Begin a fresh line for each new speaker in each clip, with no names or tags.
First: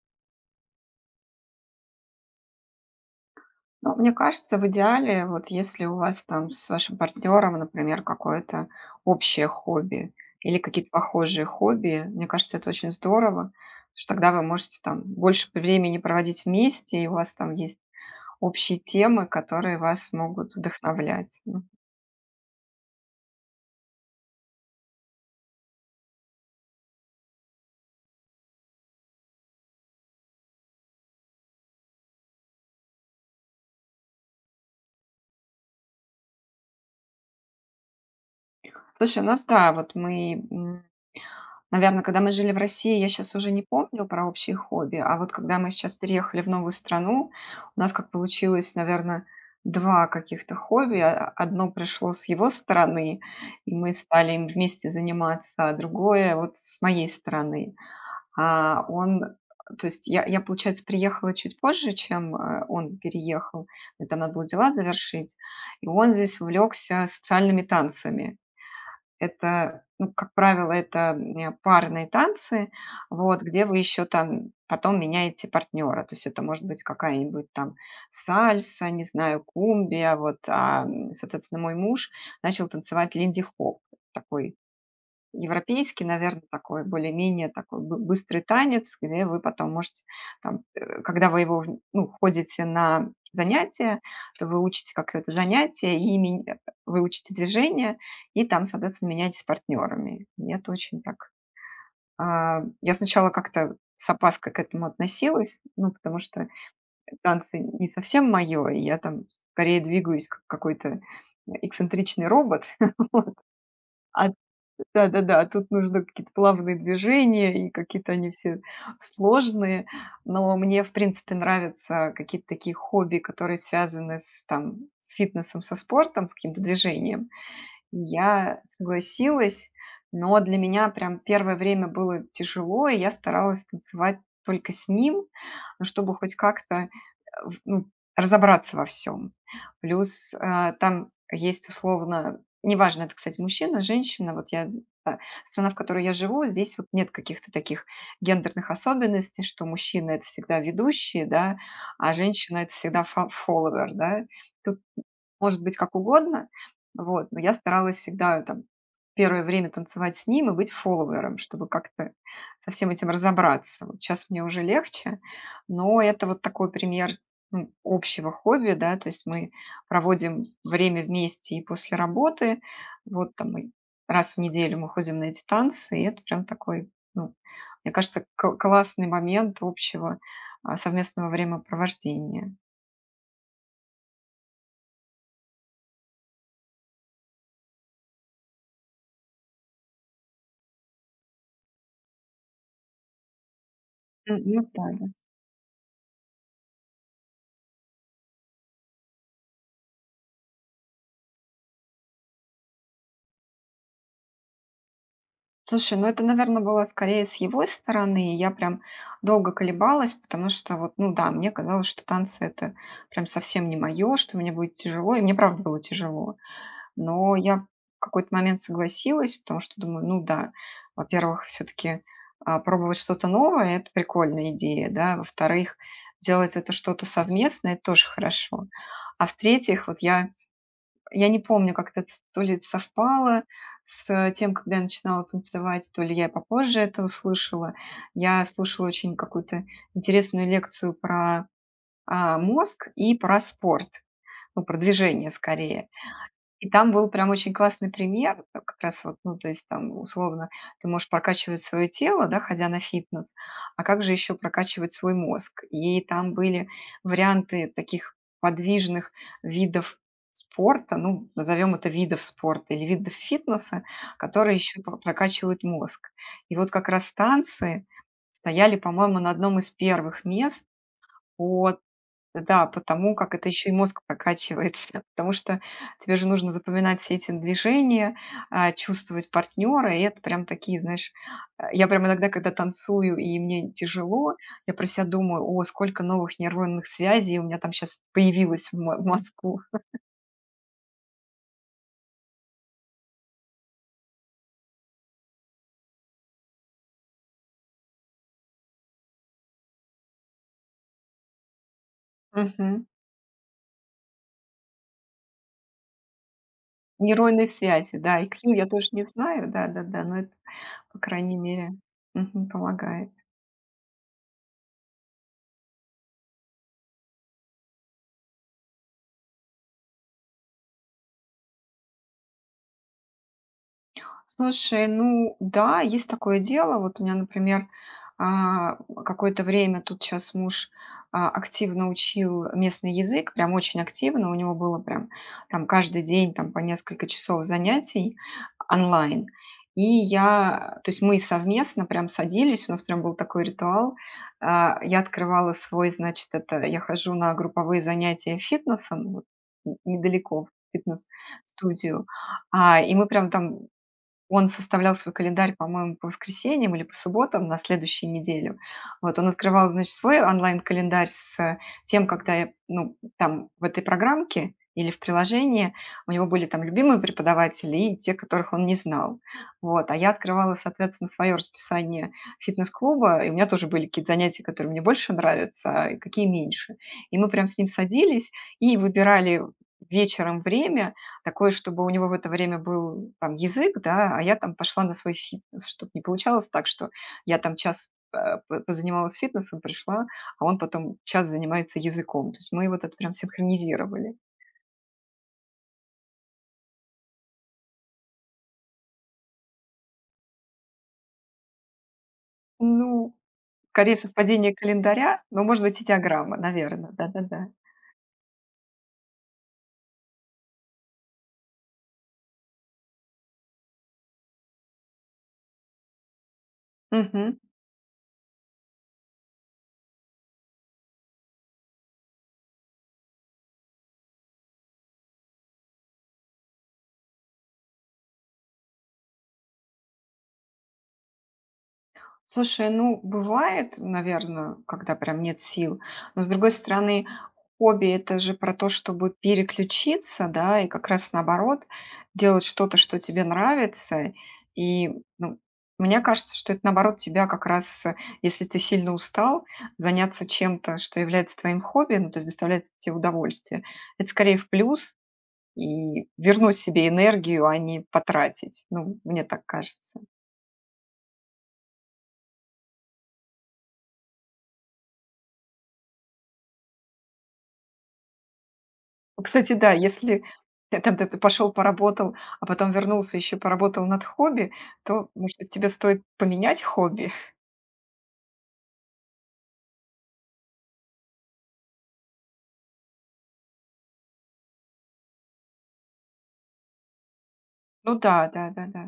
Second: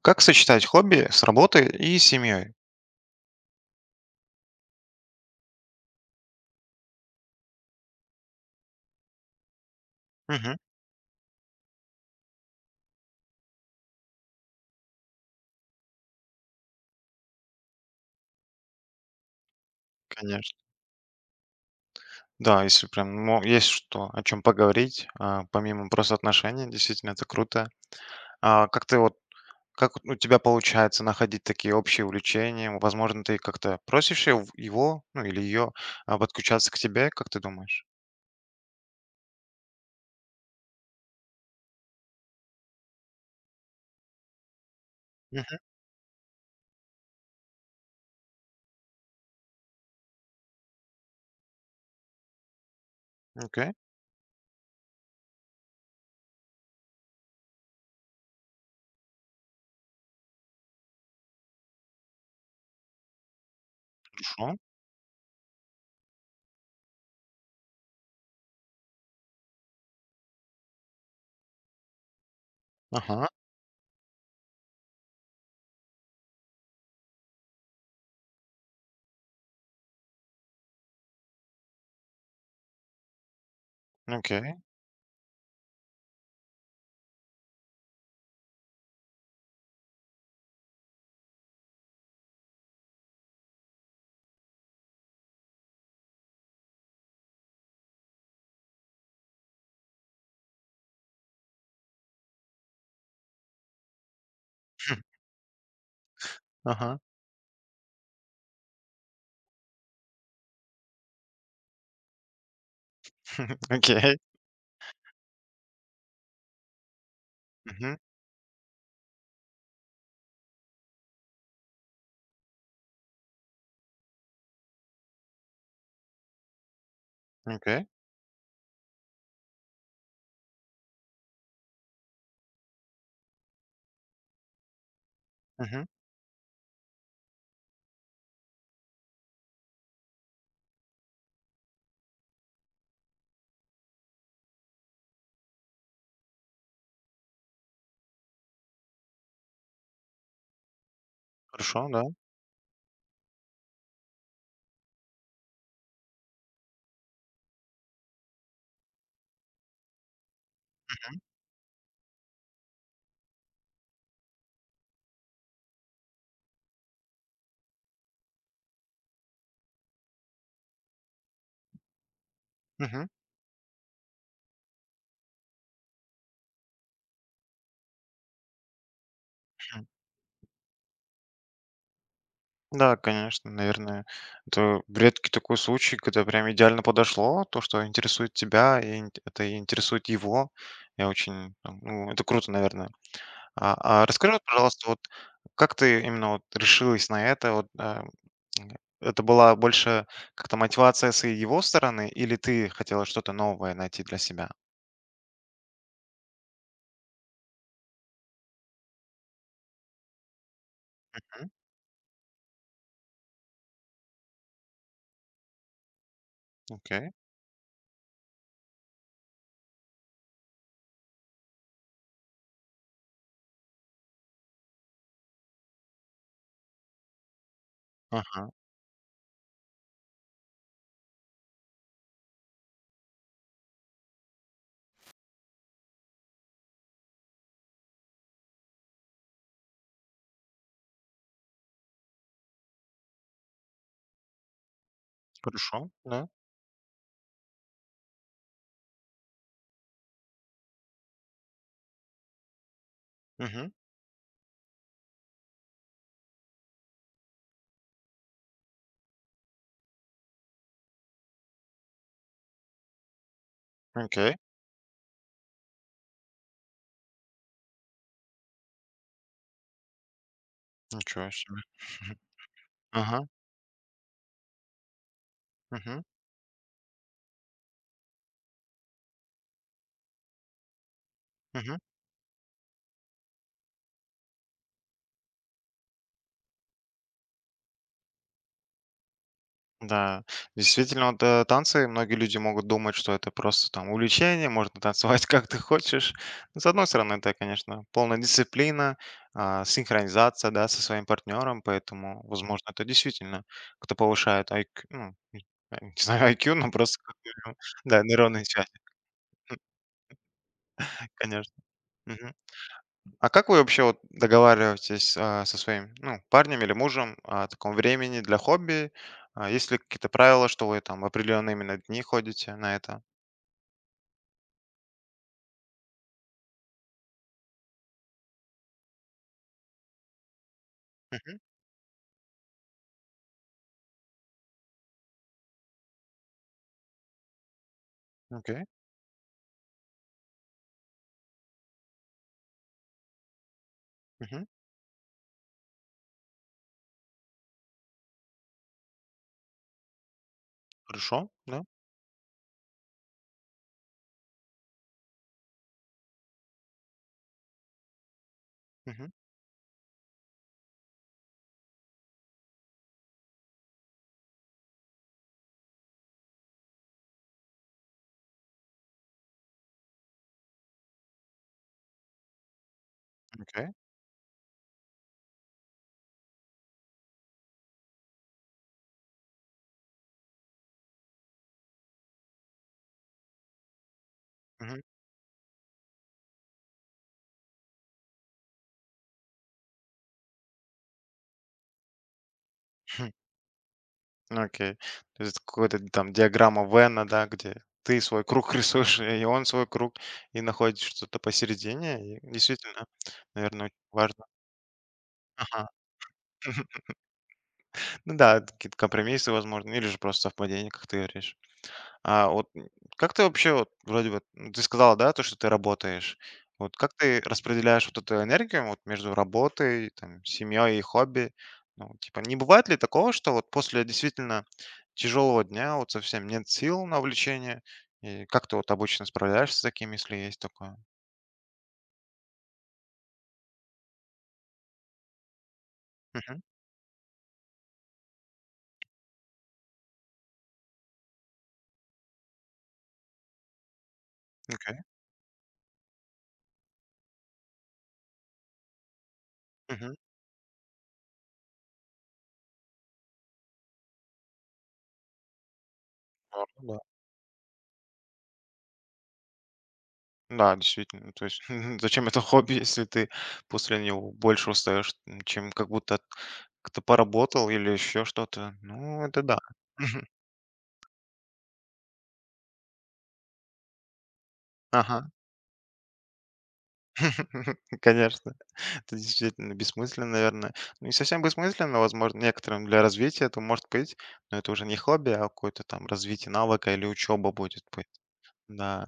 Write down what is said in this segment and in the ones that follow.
Как сочетать хобби с работой и семьей?
Ну, мне кажется, в идеале, вот если у вас там с вашим партнером, например, какое-то общее хобби
Мгм.
или какие-то похожие хобби, мне кажется, это очень здорово, потому что тогда вы можете там больше времени проводить вместе, и у вас там есть общие темы, которые вас могут
Конечно.
вдохновлять. Ну,
Да, если прям, ну, есть что, о чем поговорить, помимо просто отношений, действительно, это круто. А как ты вот, как у тебя получается находить такие общие увлечения? Возможно, ты как-то просишь его, ну или ее подключаться к тебе, как ты думаешь?
Слушай, у нас, да, вот мы Наверное, когда мы жили в России, я сейчас уже не помню про общие хобби, а вот когда
Мгм.
мы сейчас переехали в новую страну, у нас как получилось, наверное, 2 каких-то хобби. Одно пришло с его стороны,
Окей,
и мы стали им вместе заниматься, а другое вот с моей стороны. А, он, то есть я, получается, приехала чуть позже, чем, он переехал. Мне там надо было
хорошо.
дела завершить. И он здесь увлекся социальными танцами. Это, ну, как правило, это, парные танцы,
Ага,
вот, где вы еще там потом меняете партнера. То есть это может быть какая-нибудь там сальса, не знаю, кумбия. Соответственно, мой муж начал танцевать линди-хоп.
окей.
Такой европейский, наверное, такой более-менее такой бы быстрый танец, где вы потом можете там, когда вы его, ходите на занятия, то вы учите как это занятие вы учите движение, и там, соответственно, меняетесь партнерами. Я сначала как-то с опаской к этому относилась, ну, потому что
Ага,
танцы не совсем моё, и я там скорее двигаюсь как какой-то эксцентричный робот.
окей.
А Да-да-да, тут нужны какие-то плавные движения, и
Мгм.
какие-то они все сложные. Но мне, в принципе, нравятся какие-то такие хобби, которые связаны с, там, с фитнесом, со спортом, с каким-то движением.
Окей.
Я согласилась, но для меня прям первое время было тяжело, и я старалась танцевать только с ним, ну,
Мгм.
чтобы хоть как-то в ну, разобраться во всем. Плюс, там есть условно, неважно, это, кстати, мужчина, женщина. Вот я та Страна, в которой я живу, здесь вот нет каких-то таких гендерных особенностей, что мужчина — это всегда ведущий, да,
Хорошо, да.
а женщина — это всегда фолловер, да. Тут может быть как угодно. Вот, но я старалась всегда там первое время танцевать с ним и быть фолловером, чтобы как-то со всем этим разобраться. Вот сейчас мне уже легче, но это вот такой пример ну, общего хобби, да, то есть мы проводим время вместе и после работы,
Мгм.
вот там мы 1 раз в неделю мы ходим на эти танцы, и это прям такой, ну, мне кажется, классный момент совместного времяпровождения.
Да, конечно, наверное. Это редкий такой случай, когда прям идеально подошло то, что интересует тебя, и это и интересует его. Я очень, там, ну, это круто, наверное. А расскажи, вот,
Ну, да.
пожалуйста, вот как ты именно вот решилась на это? Вот, м, это была больше как-то мотивация с его стороны, или ты хотела что-то новое найти для себя?
Слушай, ну это, наверное, было скорее с его стороны. Я прям долго колебалась, потому что вот, ну да,
М,
мне казалось, что танцы — это прям совсем не мое, что мне будет тяжело, и мне правда было тяжело.
Окей.
Но я в какой-то момент согласилась, потому что думаю, ну да, во-первых, все таки пробовать что-то новое — это прикольная идея, да. Во-вторых, делать это что-то совместное это тоже
Ага.
хорошо. А в-третьих, я не помню, как это то ли совпало с тем, когда я начинала танцевать, то ли я попозже это услышала. Я слушала очень какую-то интересную лекцию про, мозг и про спорт, ну, про движение скорее.
Хорошо. Да.
И там был прям очень классный пример, как раз вот, ну, то есть там, условно, ты можешь прокачивать свое тело, да, ходя на фитнес,
Мгм.
а как же еще прокачивать свой мозг? И там были варианты таких подвижных видов спорта, ну, назовем это видов спорта или видов фитнеса,
Окей.
которые еще прокачивают мозг. И вот как раз танцы стояли, по-моему, на одном из первых мест
Ничего себе.
по да, потому
Ага.
как это еще и мозг прокачивается, потому что
Мгм.
тебе же нужно запоминать все эти движения, чувствовать партнера, и это прям такие, знаешь,
Мгм.
я прям иногда, когда танцую и мне тяжело, я про себя думаю, о, сколько новых нейронных связей у меня там сейчас появилось в, мозгу.
Да, действительно, вот, танцы, многие люди могут думать, что это просто там увлечение, можно танцевать как ты хочешь. С одной стороны, это, конечно, полная дисциплина, синхронизация, да, со своим партнером, поэтому, возможно, это
Мгм.
действительно кто повышает IQ, ну, не знаю, IQ, но просто, как
Нейронные
минимум,
связи,
да,
да,
нейронные
IQ
связи,
я тоже не знаю, да-да-да, но это, по крайней
конечно.
мере,
Мгм.
мгм, помогает.
А как вы вообще вот договариваетесь, со своим, ну, парнем или мужем о таком времени для хобби? А, есть ли какие-то правила, что вы там в определенные именно дни ходите на это?
Слушай, ну да, есть такое дело. Вот у меня, например, а, какое-то время тут сейчас муж
Мгм.
активно учил местный язык, прям очень активно. У него было прям там каждый день там по несколько часов занятий
Окей.
онлайн. И я, то есть мы совместно прям садились, у нас прям был такой ритуал.
Мгм.
Я открывала свой, значит, это я хожу на групповые занятия фитнесом, вот, недалеко в
Хорошо, да.
фитнес-студию, и мы прям там он составлял свой календарь, по-моему, по воскресеньям или по субботам на следующую неделю.
Мгм.
Вот он открывал, значит, свой онлайн-календарь с тем, когда я, ну, там в этой программке или в приложении у него были там любимые преподаватели и те, которых он не знал. Вот. А я открывала, соответственно, свое расписание фитнес-клуба, и у меня тоже
Окей.
были какие-то занятия, которые мне больше нравятся, а какие меньше. И мы прям с ним садились и выбирали вечером время, такое, чтобы у него в это время был там язык, да, а я там
Мгм.
пошла на свой фитнес, чтобы не получалось так, что я там час позанималась фитнесом, пришла, а он потом час занимается языком. То есть мы вот это прям синхронизировали.
Окей. То есть какой-то там диаграмма Венна, да, где ты свой круг рисуешь, и он свой круг, и находишь что-то посередине. И действительно,
Ну,
наверное,
скорее
важно.
совпадение календаря, но, может
Ага.
быть, и диаграмма, наверное, да-да-да.
Ну да, какие-то компромиссы, возможно, или же просто совпадение, как ты говоришь. А вот, как ты вообще, вот вроде бы, ну, ты сказала, да, то, что ты работаешь. Вот как ты
Мгм.
распределяешь вот эту энергию вот между работой, там, семьей и хобби? Ну, типа, не бывает ли такого, что вот после действительно тяжелого дня вот совсем нет сил на увлечение? И как ты вот обычно справляешься с таким, если есть такое?
Слушай, ну, бывает, наверное, когда прям нет сил. Но, с
Мгм.
другой стороны, хобби — это же про то, чтобы переключиться, да, и как раз наоборот, делать что-то, что тебе нравится.
Окей.
И, ну, мне кажется, что это, наоборот, тебя как раз, если ты сильно устал,
Мгм.
заняться чем-то, что является твоим хобби, ну, то есть доставляет тебе удовольствие, это скорее в плюс и вернуть
Ладно, да.
себе энергию, а не потратить. Ну, мне так кажется.
Да, действительно. То есть зачем это хобби, если ты после него больше устаешь, чем как будто кто поработал или еще что-то. Ну, это да.
Кстати, да, если там ты пошел поработал, а потом вернулся, еще поработал над хобби,
Ага.
то, может быть, тебе стоит поменять хобби?
Конечно. Это действительно бессмысленно, наверное. Ну, не совсем бессмысленно, возможно, некоторым для развития это может быть, но это уже не хобби, а какое-то там развитие навыка или учеба будет.
Ну да, да, да, да.
Да.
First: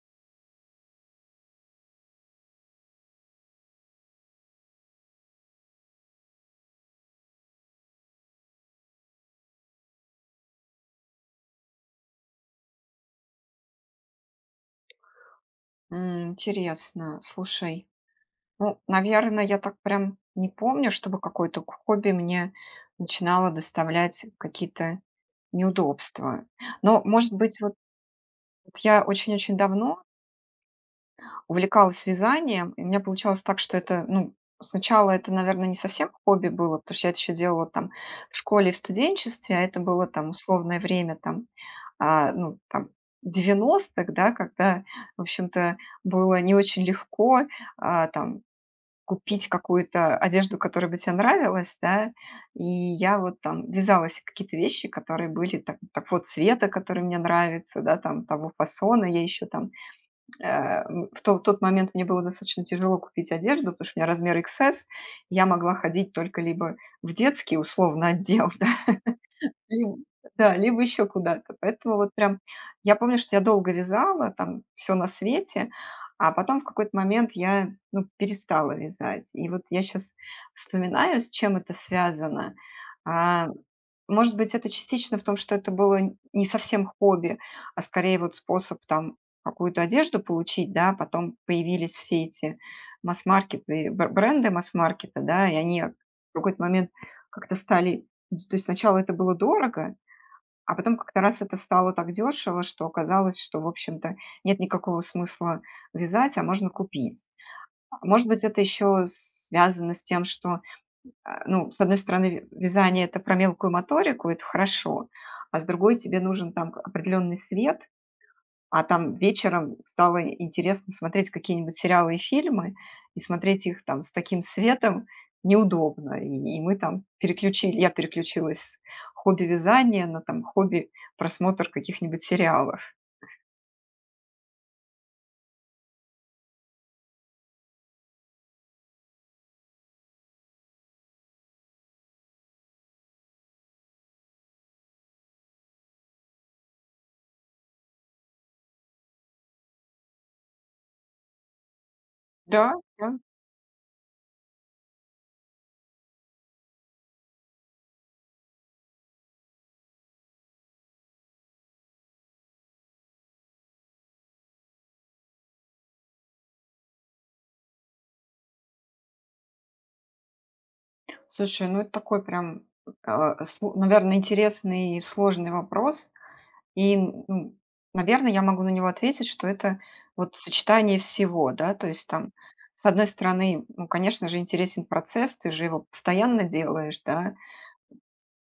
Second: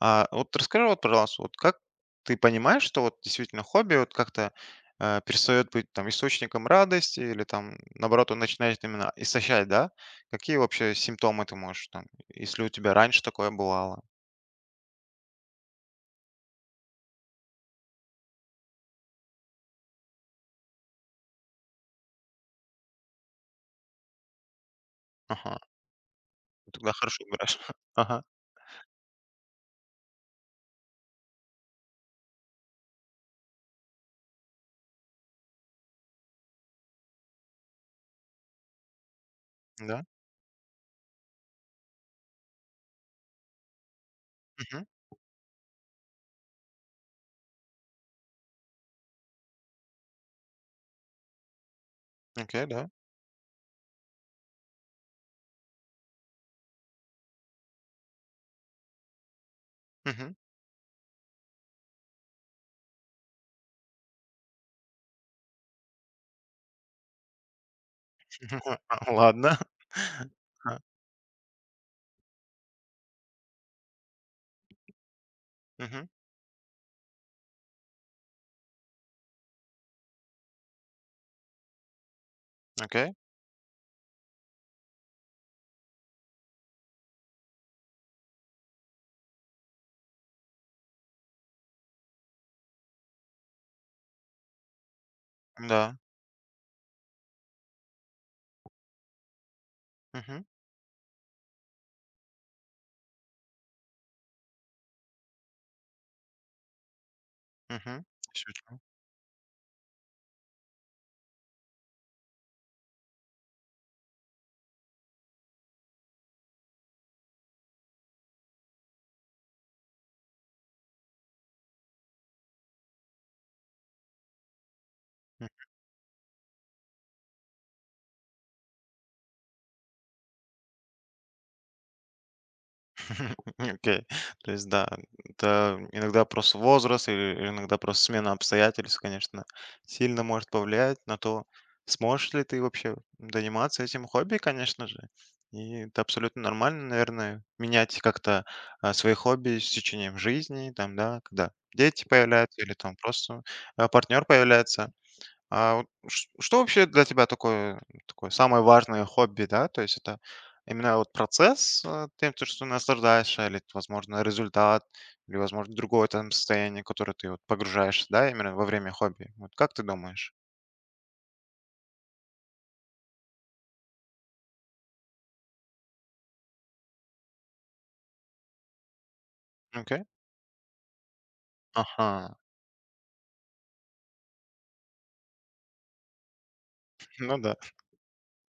А вот расскажи, вот, пожалуйста, вот как ты понимаешь, что вот действительно хобби вот как-то перестает быть там источником радости или там наоборот он начинает именно истощать, да? Какие вообще симптомы ты можешь там, если у тебя раньше такое бывало?
Интересно. Слушай, ну, наверное, я так прям не помню, чтобы какое-то хобби мне начинало доставлять какие-то
Ага,
неудобства.
ну тогда
Но,
хорошо
может
играешь.
быть, вот
Ага,
вот я очень-очень давно увлекалась вязанием, и у меня получалось так, что это, ну, сначала это, наверное, не совсем хобби было, потому что я это еще делала там в школе и в студенчестве, а это
да,
было там условное время там, ну, там 90-х, да, когда,
мгм,
в общем-то, было не очень легко там купить какую-то одежду, которая бы тебе нравилась, да, и
окей, да,
я вот там вязалась в какие-то вещи, которые были так, такого цвета, который мне нравится, да, там того фасона, я еще там
мгм,
Э, в то в тот момент мне было достаточно тяжело купить одежду, потому что у меня размер XS. Я могла ходить только либо в детский, условно, отдел,
а, ладно.
либо да,
А,
либо еще куда-то. Поэтому вот прям я помню, что я долго вязала там все на свете,
мгм,
а потом в какой-то момент я, ну, перестала вязать. И вот я сейчас вспоминаю, с чем это связано.
окей,
А Может быть, это частично в том, что это было н не совсем хобби, а скорее вот способ там какую-то одежду получить, да. Потом появились все эти масс-маркеты, бр бренды масс-маркета, да, и они в
да,
какой-то момент как-то стали дь то есть сначала это было дорого,
мгм,
а потом как-то раз это стало так дешево, что оказалось, что, в общем-то, нет никакого смысла вязать, а можно купить. А
мгм,
может быть,
всё.
это еще связано с тем, что ну, с одной стороны, вязание это про мелкую моторику, это хорошо, а с другой тебе нужен там определенный свет, а там вечером стало интересно смотреть какие-нибудь сериалы и фильмы, и смотреть их там с таким светом неудобно. И мы там переключили, я переключилась с хобби вязания на там хобби просмотр каких-нибудь сериалов.
Окей. То есть, да, это иногда просто возраст или иногда просто смена обстоятельств, конечно, сильно может повлиять на то, сможешь ли ты вообще заниматься этим хобби, конечно же. И это абсолютно нормально, наверное, менять как-то свои хобби с течением жизни, там, да, когда дети появляются или
Да,
там
да.
просто партнер появляется. А вот ш что вообще для тебя такое самое важное хобби, да? То есть это именно вот процесс, то, что наслаждаешься, или, возможно, результат, или, возможно, другое там состояние, которое ты вот погружаешься, да, именно во время хобби. Вот как ты думаешь?
Слушай, ну это такой прям, наверное, интересный и сложный вопрос. И, ну, наверно, я могу на него ответить, что это
Окей.
вот сочетание всего, да. То есть там,
Ага.
с одной стороны, ну, конечно же, интересен процесс, ты же его постоянно делаешь, да.
Ну да.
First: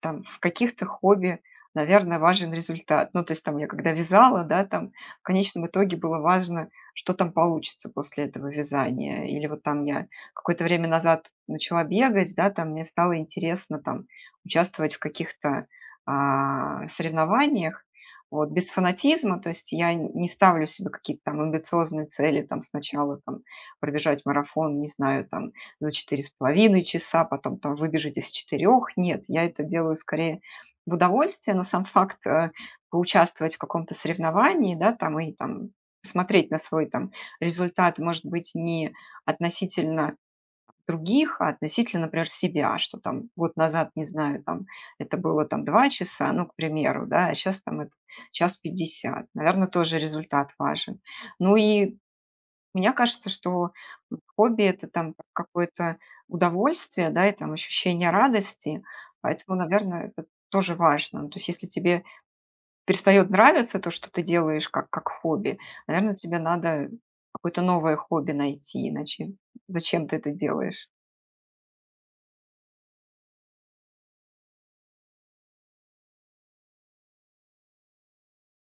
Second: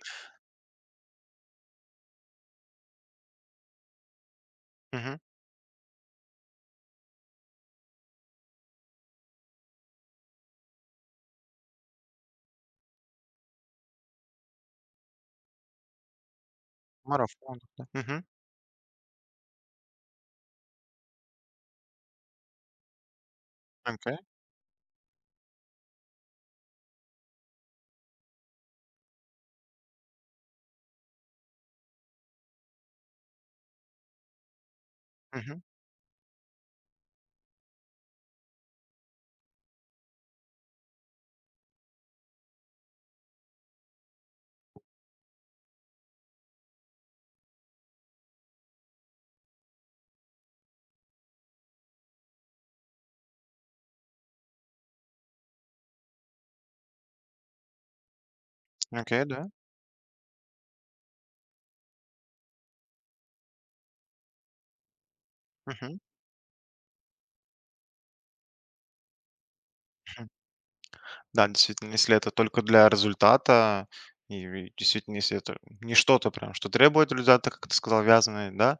Там в каких-то хобби, наверное, важен результат. Ну, то есть там я когда вязала, да, там
Мгм.
в конечном итоге было важно, что там получится после этого вязания. Или вот там я какое-то время назад начала бегать, да, там мне стало интересно там участвовать в каких-то
Марафон,
соревнованиях,
да. Мгм.
вот, без фанатизма, то есть я не ставлю себе какие-то там амбициозные цели, там сначала там
Окей.
пробежать марафон, не знаю, там за 4,5 часа, потом там выбежите с четырех, нет, я это делаю скорее в удовольствие, но сам факт поучаствовать в каком-то соревновании, да, там и
Мгм.
там смотреть на свой там результат, может быть, не относительно других, а относительно, например, себя, что там год назад, не знаю, там это было там 2 часа, ну, к примеру, да, а сейчас там это 1:50, наверное, тоже результат важен. Ну и мне кажется, что, хобби — это там какое-то удовольствие, да, и там ощущение радости,
Окей, да.
поэтому, наверное, это тоже важно. То есть если тебе перестает нравиться то, что ты делаешь как хобби,
Мгм.
наверное, тебе надо какое-то новое хобби найти, иначе зачем ты
Хм.
это делаешь?
Да, действительно, если это только для результата, и действительно, если это не что-то прям, что требует результата, как ты сказал, вязаное, да.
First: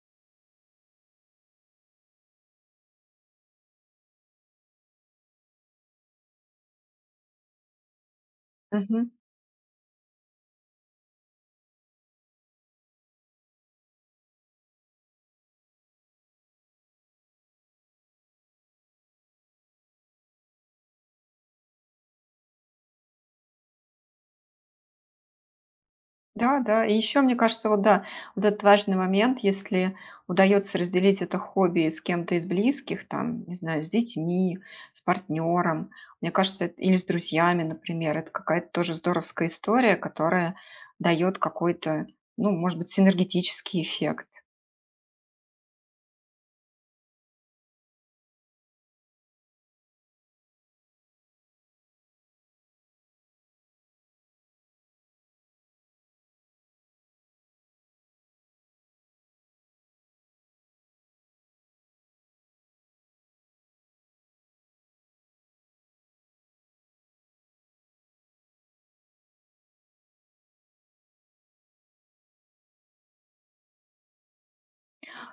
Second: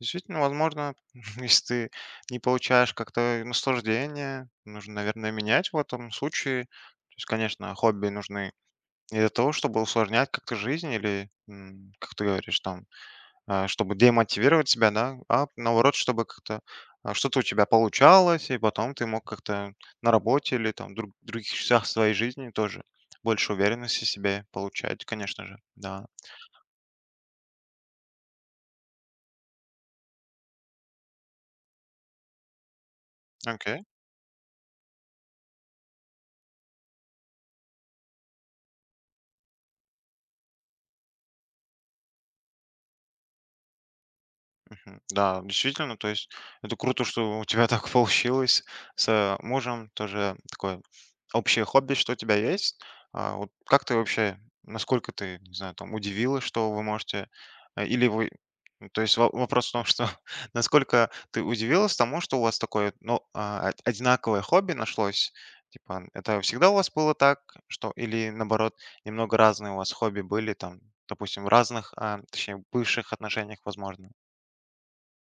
Действительно, возможно, если ты не получаешь как-то наслаждение, нужно, наверное, менять в этом случае. То есть, конечно, хобби нужны
Мгм.
не для того, чтобы усложнять как-то жизнь или, как ты говоришь, там, чтобы демотивировать себя, да, а наоборот, чтобы как-то что-то у тебя получалось, и потом ты мог как-то на работе или там других частях своей жизни тоже больше уверенности в себе получать, конечно же. Да.
Да, да. И еще, мне кажется, вот да, вот этот важный момент, если удается разделить это хобби с кем-то из близких, там, не
Окей.
знаю, с детьми, с партнером, мне кажется, это- или с друзьями, например, это какая-то тоже здоровская история, которая дает какой-то, ну, может быть, синергетический эффект.
Да, действительно, то есть это круто, что у тебя так получилось с мужем, тоже такое общее хобби, что у тебя есть. А вот как ты вообще, насколько ты, не знаю, там удивилась, что вы можете, или вы, ну, то есть вопрос в том, что насколько ты удивилась тому, что у вас такое, ну, одинаковое хобби нашлось, типа, это всегда у вас было так, что, или наоборот, немного разные у вас хобби были, там, допустим, в разных, а, точнее, бывших отношениях, возможно.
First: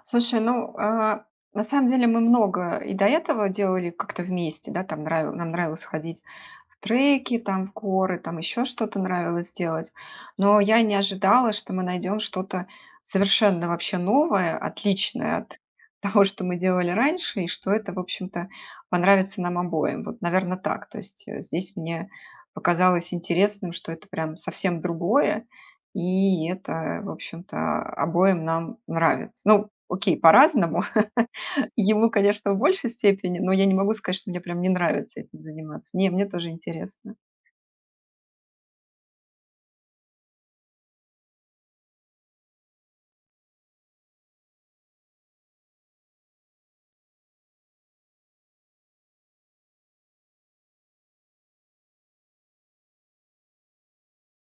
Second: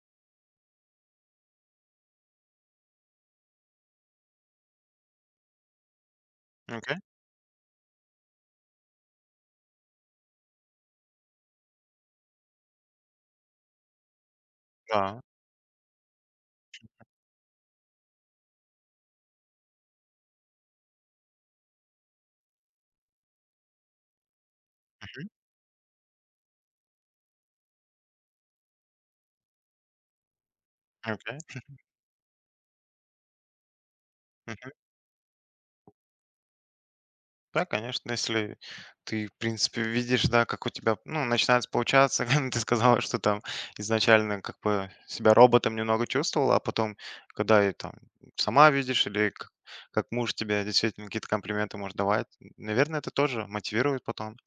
Слушай, ну, на самом деле мы много и до этого делали как-то вместе, да, там нам нравилось ходить в треки, там в коры, там еще что-то нравилось делать. Но я не ожидала, что мы найдем что-то совершенно вообще новое,
Да,
отличное от того, что мы делали раньше, и что это, в общем-то, понравится нам обоим. Вот, наверное, так. То есть здесь мне показалось интересным, что это прям совсем
мгм,
другое, и это, в общем-то, обоим нам нравится. Ну, окей, по-разному.
окей,
Ему, конечно, в большей степени, но я не могу сказать, что мне прям
мгм.
не нравится этим заниматься. Не, мне тоже интересно.
Да, конечно, если ты, в принципе, видишь, да, как у тебя, ну, начинается получаться. Ты сказала, что там изначально как бы себя роботом немного чувствовала, а потом, когда и там сама видишь или как муж тебе действительно какие-то комплименты может давать, наверное, это тоже мотивирует потом.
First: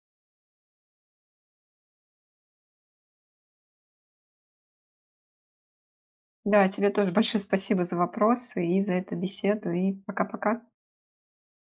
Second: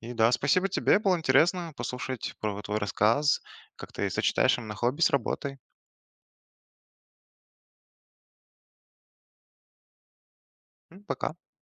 И да, спасибо тебе, было интересно послушать про твой рассказ, как ты сочетаешь именно хобби с работой.
Да, тебе тоже большое спасибо за вопросы и за эту беседу. И пока-пока.
Пока.